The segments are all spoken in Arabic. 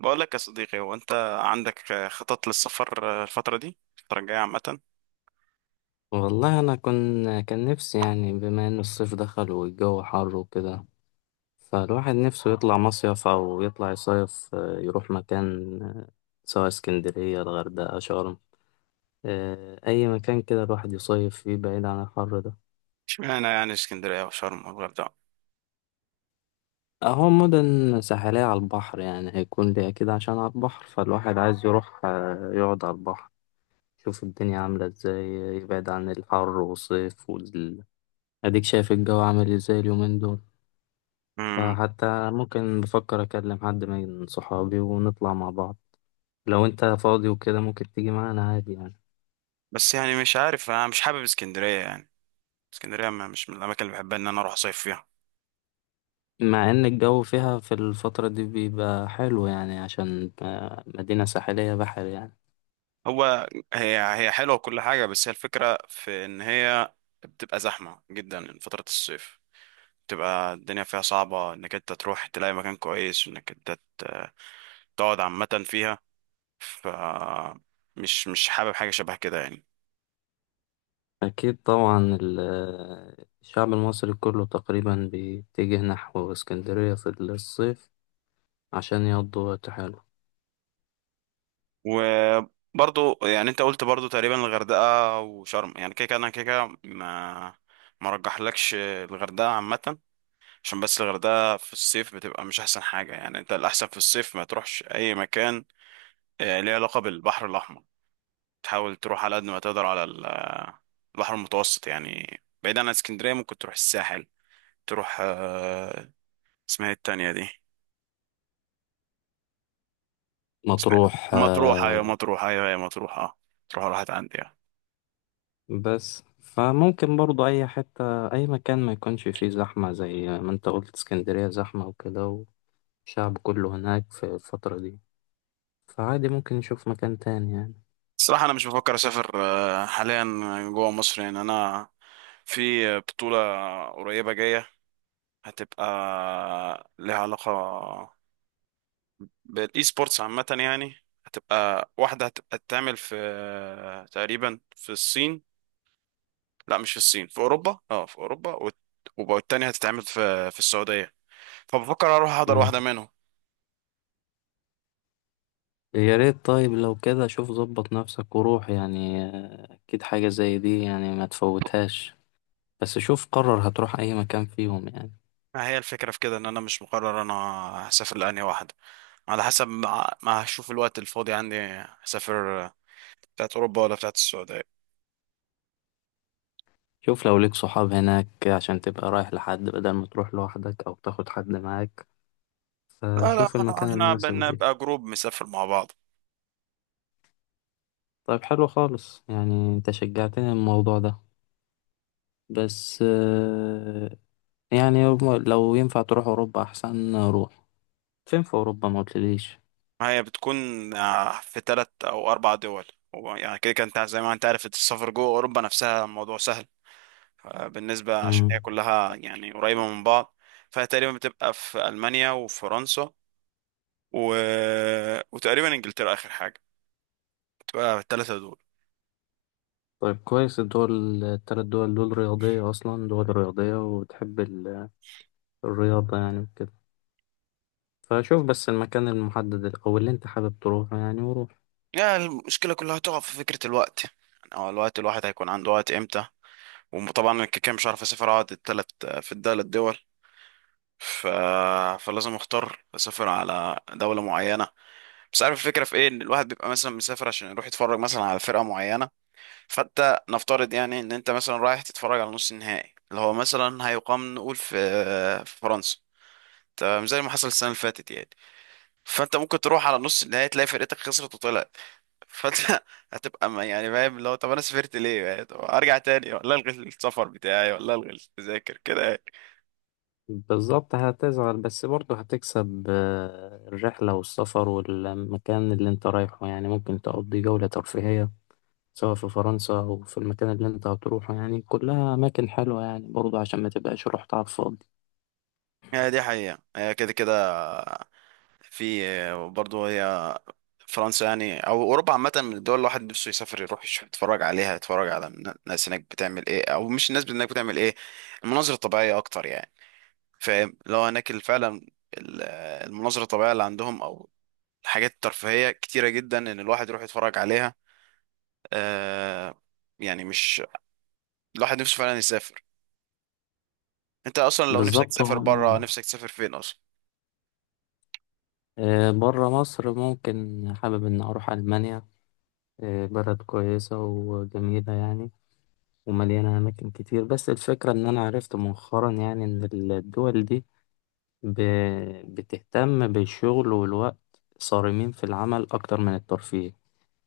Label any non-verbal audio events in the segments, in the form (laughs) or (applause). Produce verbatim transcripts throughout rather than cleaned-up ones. بقول لك يا صديقي، هو انت عندك خطط للسفر الفترة دي الفترة الجاية عامة؟ والله انا كن كان نفسي، يعني بما ان الصيف دخل والجو حر وكده، فالواحد نفسه يطلع مصيف او يطلع يصيف، آه، يروح مكان. آه، سواء اسكندرية، الغردقة، شرم، آه، اي مكان كده الواحد يصيف فيه بعيد عن الحر ده. اشمعنى يعني اسكندرية وشرم والغردقة؟ اهو مدن ساحلية على البحر، يعني هيكون ليه كده عشان على البحر، فالواحد عايز يروح آه، يقعد على البحر، يشوف الدنيا عاملة ازاي، يبعد عن الحر والصيف وال... اديك شايف الجو عامل ازاي اليومين دول. امم. فحتى ممكن، بفكر أكلم حد من صحابي ونطلع مع بعض. لو أنت فاضي وكده ممكن تيجي معانا عادي يعني. بس يعني مش عارف، انا مش حابب اسكندرية يعني. اسكندرية ما- مش من الاماكن اللي بحبها ان انا اروح اصيف فيها. مع إن الجو فيها في الفترة دي بيبقى حلو، يعني عشان آه، مدينة ساحلية، بحر يعني. هو هي هي حلوة وكل حاجة، بس هي الفكرة في إن هي بتبقى زحمة جدا فترة الصيف. بتبقى الدنيا فيها صعبة إنك أنت تروح تلاقي مكان كويس، وإنك أنت ت- تقعد عامة فيها. ف مش مش حابب حاجة شبه كده يعني. أكيد طبعا ال- آه، الشعب المصري كله تقريبا بيتجه نحو اسكندرية في الصيف عشان يقضوا وقت حلو. وبرضو يعني أنت قلت برضو تقريبا الغردقة وشرم، يعني كده كده أنا كده كده ما ما رجحلكش الغردقة عامة. عشان بس الغردقة في الصيف بتبقى مش أحسن حاجة، يعني أنت الأحسن في الصيف ما تروحش أي مكان آه، ليه علاقة بالبحر الأحمر. تحاول تروح على قد ما تقدر على ال- آه، البحر المتوسط، يعني بعيد عن اسكندرية ممكن تروح الساحل. تروح آه، اسمها إيه التانية دي؟ اسمها مطروح إيه؟ مطروح، أيوة آه، مطروح، أيوة هي مطروح، أه. تروح راحت عندي، آه. بس فممكن برضو أي حتة، أي مكان ما يكونش فيه زحمة زي ما أنت قلت اسكندرية زحمة وكده، والشعب كله هناك في الفترة دي. فعادي ممكن نشوف مكان تاني يعني. الصراحة أنا مش بفكر أسافر آه، حاليا جوا مصر، يعني أنا في بطولة قريبة جاية هتبقى لها علاقة بالاي سبورتس عامة يعني. هتبقى واحدة هتبقى تعمل في آه، تقريبا في الصين. لا مش في الصين، في اوروبا، اه في اوروبا، والت- وب- والتانية هتتعمل في في السعودية. فبفكر اروح احضر مم. واحدة منهم. يا ريت، طيب لو كده شوف ظبط نفسك وروح يعني، آه، أكيد حاجة زي دي يعني ما تفوتهاش. بس شوف قرر هتروح أي مكان فيهم يعني. ما هي الفكرة في كده ان انا مش مقرر انا هسافر، لأني واحدة على حسب ما ما هشوف الوقت الفاضي عندي هسافر بتاعت اوروبا ولا بتاعت السعودية. شوف لو ليك صحاب هناك عشان تبقى رايح لحد، بدل ما تروح لوحدك أو تاخد حد معاك. لا لا، فشوف المكان احنا المناسب بنبقى ليك. جروب مسافر مع بعض. طيب حلو خالص، يعني انت شجعتني الموضوع ده. بس آه، يعني لو ينفع تروح اوروبا احسن روح. فين في اوروبا؟ ما قلتليش. ما هي بتكون آه، في تلات او اربع دول. هو يعني كده كده انت زي ما انت عارف السفر جوه اوروبا نفسها موضوع سهل آه، بالنسبة، عشان هي امم. كلها يعني قريبة من بعض. فهي تقريبا بتبقى في ألمانيا وفرنسا و... وتقريبا إنجلترا آخر حاجة، بتبقى الثلاثة دول. طيب كويس، الدول التلات دول دول رياضية اصلا، دول رياضية وتحب ال- الرياضة يعني وكده. فشوف بس المكان المحدد او اللي انت حابب تروحه يعني وروح. يعني المشكلة كلها تقع في فكرة الوقت، يعني هو الوقت الواحد هيكون عنده وقت إمتى. وطبعا أنا كده كده مش عارف أسافر أقعد التلات في الثلاث دول، ف... فلازم أختار أسافر على دولة معينة. بس عارف الفكرة في إيه؟ إن الواحد بيبقى مثلا مسافر عشان يروح يتفرج مثلا على فرقة معينة. فانت نفترض يعني ان انت مثلا رايح تتفرج على نص النهائي اللي هو مثلا هيقام، نقول في في فرنسا، تمام زي ما حصل السنه اللي فاتت يعني. فانت ممكن تروح على نص النهائي تلاقي فرقتك خسرت وطلعت. فانت (laughs) هتبقى ما- يعني فاهم، اللي هو طب انا سافرت ليه يعني؟ طب ارجع تاني، ولا الغي السفر بتاعي، ولا الغي التذاكر كده يعني. بالظبط هتزعل، بس برضه هتكسب آه، الرحلة والسفر والمكان اللي انت رايحه، يعني ممكن تقضي جولة ترفيهية سواء في فرنسا أو في المكان اللي أنت هتروحه. يعني كلها أماكن حلوة يعني برضه، عشان ما تبقاش رحت على الفاضي. هي دي حقيقه، هي كده كده في برضه، هي فرنسا يعني او اوروبا عامه من الدول اللي الواحد نفسه يسافر يروح يشوف يتفرج عليها، يتفرج على الناس هناك بتعمل ايه، او مش الناس هناك بتعمل ايه، المناظر الطبيعيه اكتر يعني. فاهم؟ لو هناك ال- فعلا ال- المناظر الطبيعيه اللي عندهم او الحاجات الترفيهيه كتيره جدا ان الواحد يروح يتفرج عليها، آه يعني مش، الواحد نفسه فعلا يسافر. انت اصلا لو نفسك بالظبط. تسافر بره، هم، نفسك تسافر فين اصلا؟ بره مصر ممكن حابب إن أروح ألمانيا. آه، بلد كويسة وجميلة يعني، ومليانة أماكن كتير. بس الفكرة إن أنا عرفت مؤخرا يعني إن الدول دي ب- بتهتم بالشغل والوقت، صارمين في العمل أكتر من الترفيه.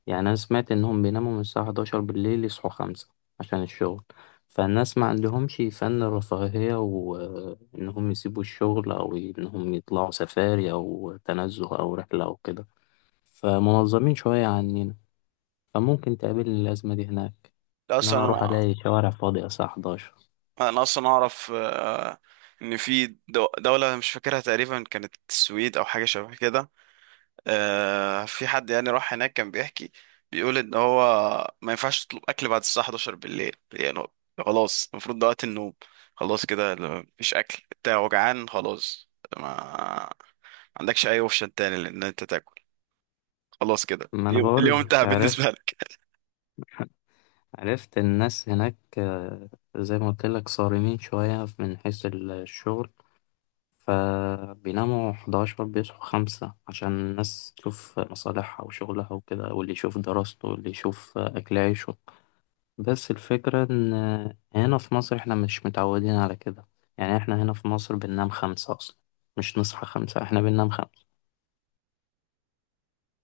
يعني أنا سمعت إنهم بيناموا من الساعة الحادية عشرة بالليل، يصحوا خمسة عشان الشغل. فالناس ما عندهمش فن الرفاهية وإنهم يسيبوا الشغل أو إنهم يطلعوا سفاري أو تنزه أو رحلة أو كده. فمنظمين شوية عننا. فممكن تقابلني الأزمة دي هناك، لا إن اصلا أنا أروح انا. ألاقي شوارع فاضية الساعة احدعشر. انا اصلا اعرف آه ان في دو- دوله مش فاكرها تقريبا كانت السويد او حاجه شبه كده. آه، في حد يعني راح هناك كان بيحكي، بيقول ان هو ما ينفعش تطلب اكل بعد الساعه حداشر بالليل، يعني هو- خلاص المفروض ده وقت النوم. خلاص كده لو مفيش اكل انت وجعان، خلاص ما عندكش اي اوبشن تاني لان انت تاكل، خلاص كده ما أنا اليوم بقول اليوم لك، انتهى بالنسبه عرفت. لك. (laughs) عرفت الناس هناك، آه، زي ما قلت لك صارمين شوية من حيث الشغل. فبيناموا احدعشر بيصحوا خمسة عشان الناس تشوف مصالحها وشغلها وكده، واللي يشوف دراسته واللي يشوف أكل عيشه. بس الفكرة إن هنا في مصر إحنا مش متعودين على كده. يعني إحنا هنا في مصر بننام خمسة أصلا، مش نصحى خمسة، إحنا بننام خمسة.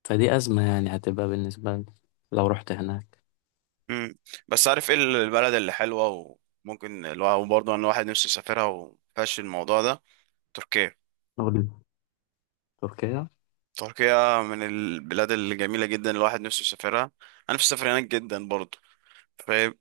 فدي أزمة يعني هتبقى بالنسبة لي لو رحت هناك. (laughs) مم. بس عارف ايه البلد اللي حلوه وممكن الواحد برضه ان الواحد نفسه يسافرها ومفيهاش الموضوع ده؟ تركيا. نقول تركيا. تركيا من البلاد الجميله جدا، الواحد نفسه يسافرها، انا نفسي اسافر هناك جدا برضه، فاهم؟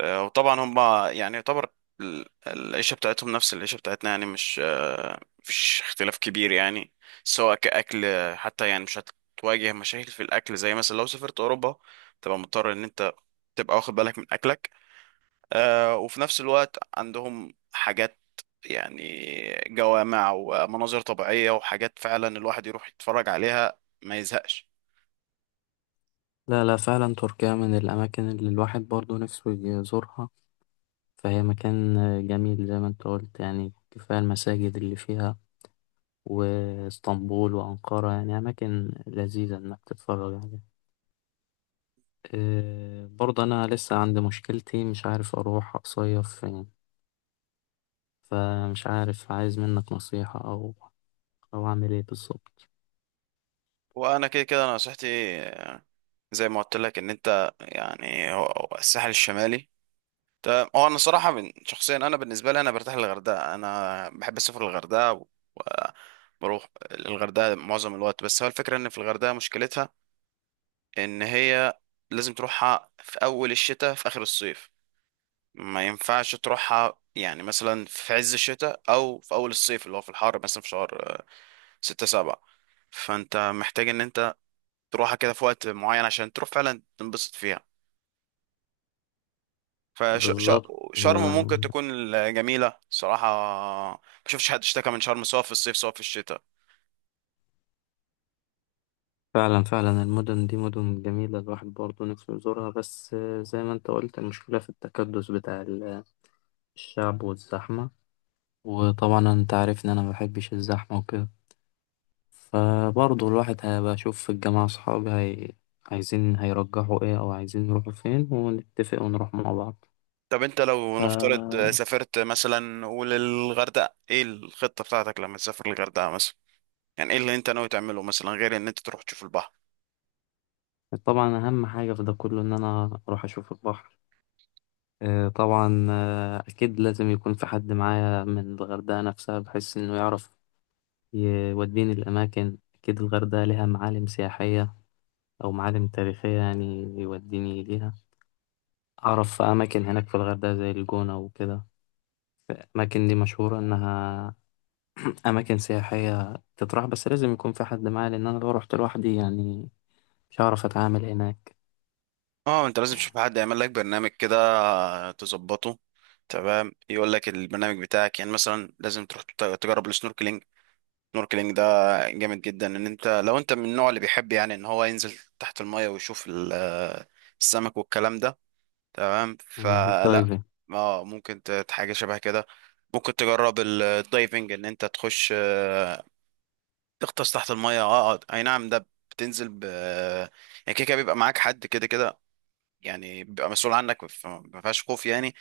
آه، وطبعا هم يعني يعتبر ال- العيشة بتاعتهم نفس العيشة بتاعتنا، يعني مش آه، مفيش اختلاف كبير يعني. سواء كأكل آه، حتى يعني مش هتواجه مشاكل في الأكل زي مثلا لو سافرت أوروبا تبقى مضطر إن أنت تبقى واخد بالك من أكلك. آه، وفي نفس الوقت عندهم حاجات يعني جوامع ومناظر طبيعية وحاجات فعلا الواحد يروح يتفرج عليها ما يزهقش. لا لا، فعلا تركيا من الأماكن اللي الواحد برضه نفسه يزورها. فهي مكان جميل زي ما أنت قلت يعني، كفاية المساجد اللي فيها، واسطنبول وأنقرة، يعني أماكن لذيذة إنك تتفرج عليها. آه، برضه أنا لسه عندي مشكلتي، مش عارف أروح أصيف فين. فمش عارف، عايز منك نصيحة أو أو أعمل إيه بالظبط. وأنا كده كده نصيحتي زي ما قلت لك ان انت يعني هو هو الساحل الشمالي. تمام، هو انا صراحه من شخصيا، انا بالنسبه لي انا برتاح للغردقه، انا بحب اسافر الغردقه وبروح الغردقه معظم الوقت. بس هو الفكره ان في الغردقه مشكلتها ان هي لازم تروحها في اول الشتاء في اخر الصيف. ما ينفعش تروحها يعني مثلا في عز الشتاء او في اول الصيف اللي هو في الحر، مثلا في شهر ستة سبعة. فانت محتاج ان انت تروحها كده في وقت معين عشان تروح فعلا تنبسط فيها. بالظبط فشرم ممكن آه، تكون جميلة صراحة، ما شفتش حد اشتكى من شرم سواء في الصيف سواء في الشتاء. فعلا فعلا المدن دي مدن جميلة الواحد برضه نفسه يزورها. بس آه، زي ما أنت قلت المشكلة في التكدس بتاع ال- الشعب والزحمة. وطبعا أنت عارف إن أنا مبحبش الزحمة وكده. فبرضه الواحد هيبقى أشوف في الجامعة أصحابي هي... عايزين هيرجحوا إيه أو عايزين يروحوا فين ونتفق ونروح مع بعض. طب انت لو نفترض سافرت مثلا قول الغردقة، ايه الخطة بتاعتك لما تسافر الغردقة مثلا؟ يعني ايه اللي انت ناوي تعمله مثلا غير ان انت تروح تشوف البحر؟ فطبعا أهم حاجة في ده كله إن أنا أروح أشوف البحر. آه، طبعا آه، أكيد لازم يكون في حد معايا من الغردقة نفسها بحيث إنه يعرف يوديني الأماكن. أكيد الغردقة ليها معالم سياحية أو معالم تاريخية يعني يوديني ليها. أعرف في أماكن هناك في الغردقة زي الجونة وكده، الأماكن دي مشهورة إنها أماكن سياحية تطرح. بس لازم يكون في حد معايا لأن أنا لو رحت لوحدي يعني مش هعرف أتعامل هناك. اه انت لازم تشوف حد يعمل لك برنامج كده، تظبطه، تمام يقول لك البرنامج بتاعك، يعني مثلا لازم تروح تت- تجرب السنوركلينج. السنوركلينج ده جامد جدا، ان انت لو انت من النوع اللي بيحب يعني ان هو ينزل تحت المية ويشوف ال- آه، السمك والكلام ده. تمام مم، فلا، بالدايفنج. اه ممكن ت- حاجة شبه كده، ممكن تجرب ال- الدايفنج ان انت تخش، آه، تغطس تحت المية، اه آه، اي نعم. ده بتنزل ب يعني كده كده بيبقى معاك حد كده كده يعني، بيبقى مسؤول عنك فما فيهاش خوف يعني.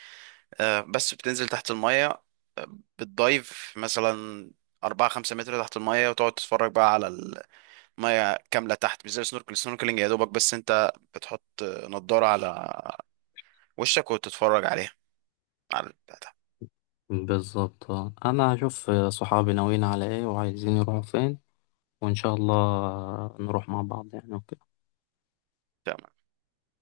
آه، بس بتنزل تحت المية، آه، بتدايف مثلا أربعة خمسة متر تحت المية وتقعد تتفرج بقى على ميه كامله تحت، مش زي السنوركل السنوركلينج. يا دوبك بس انت بتحط نضاره على وشك وتتفرج عليها، على البتاع بالظبط آه. أنا هشوف صحابي ناويين على إيه وعايزين يروحوا فين، وإن شاء الله نروح مع بعض يعني وكده. ده.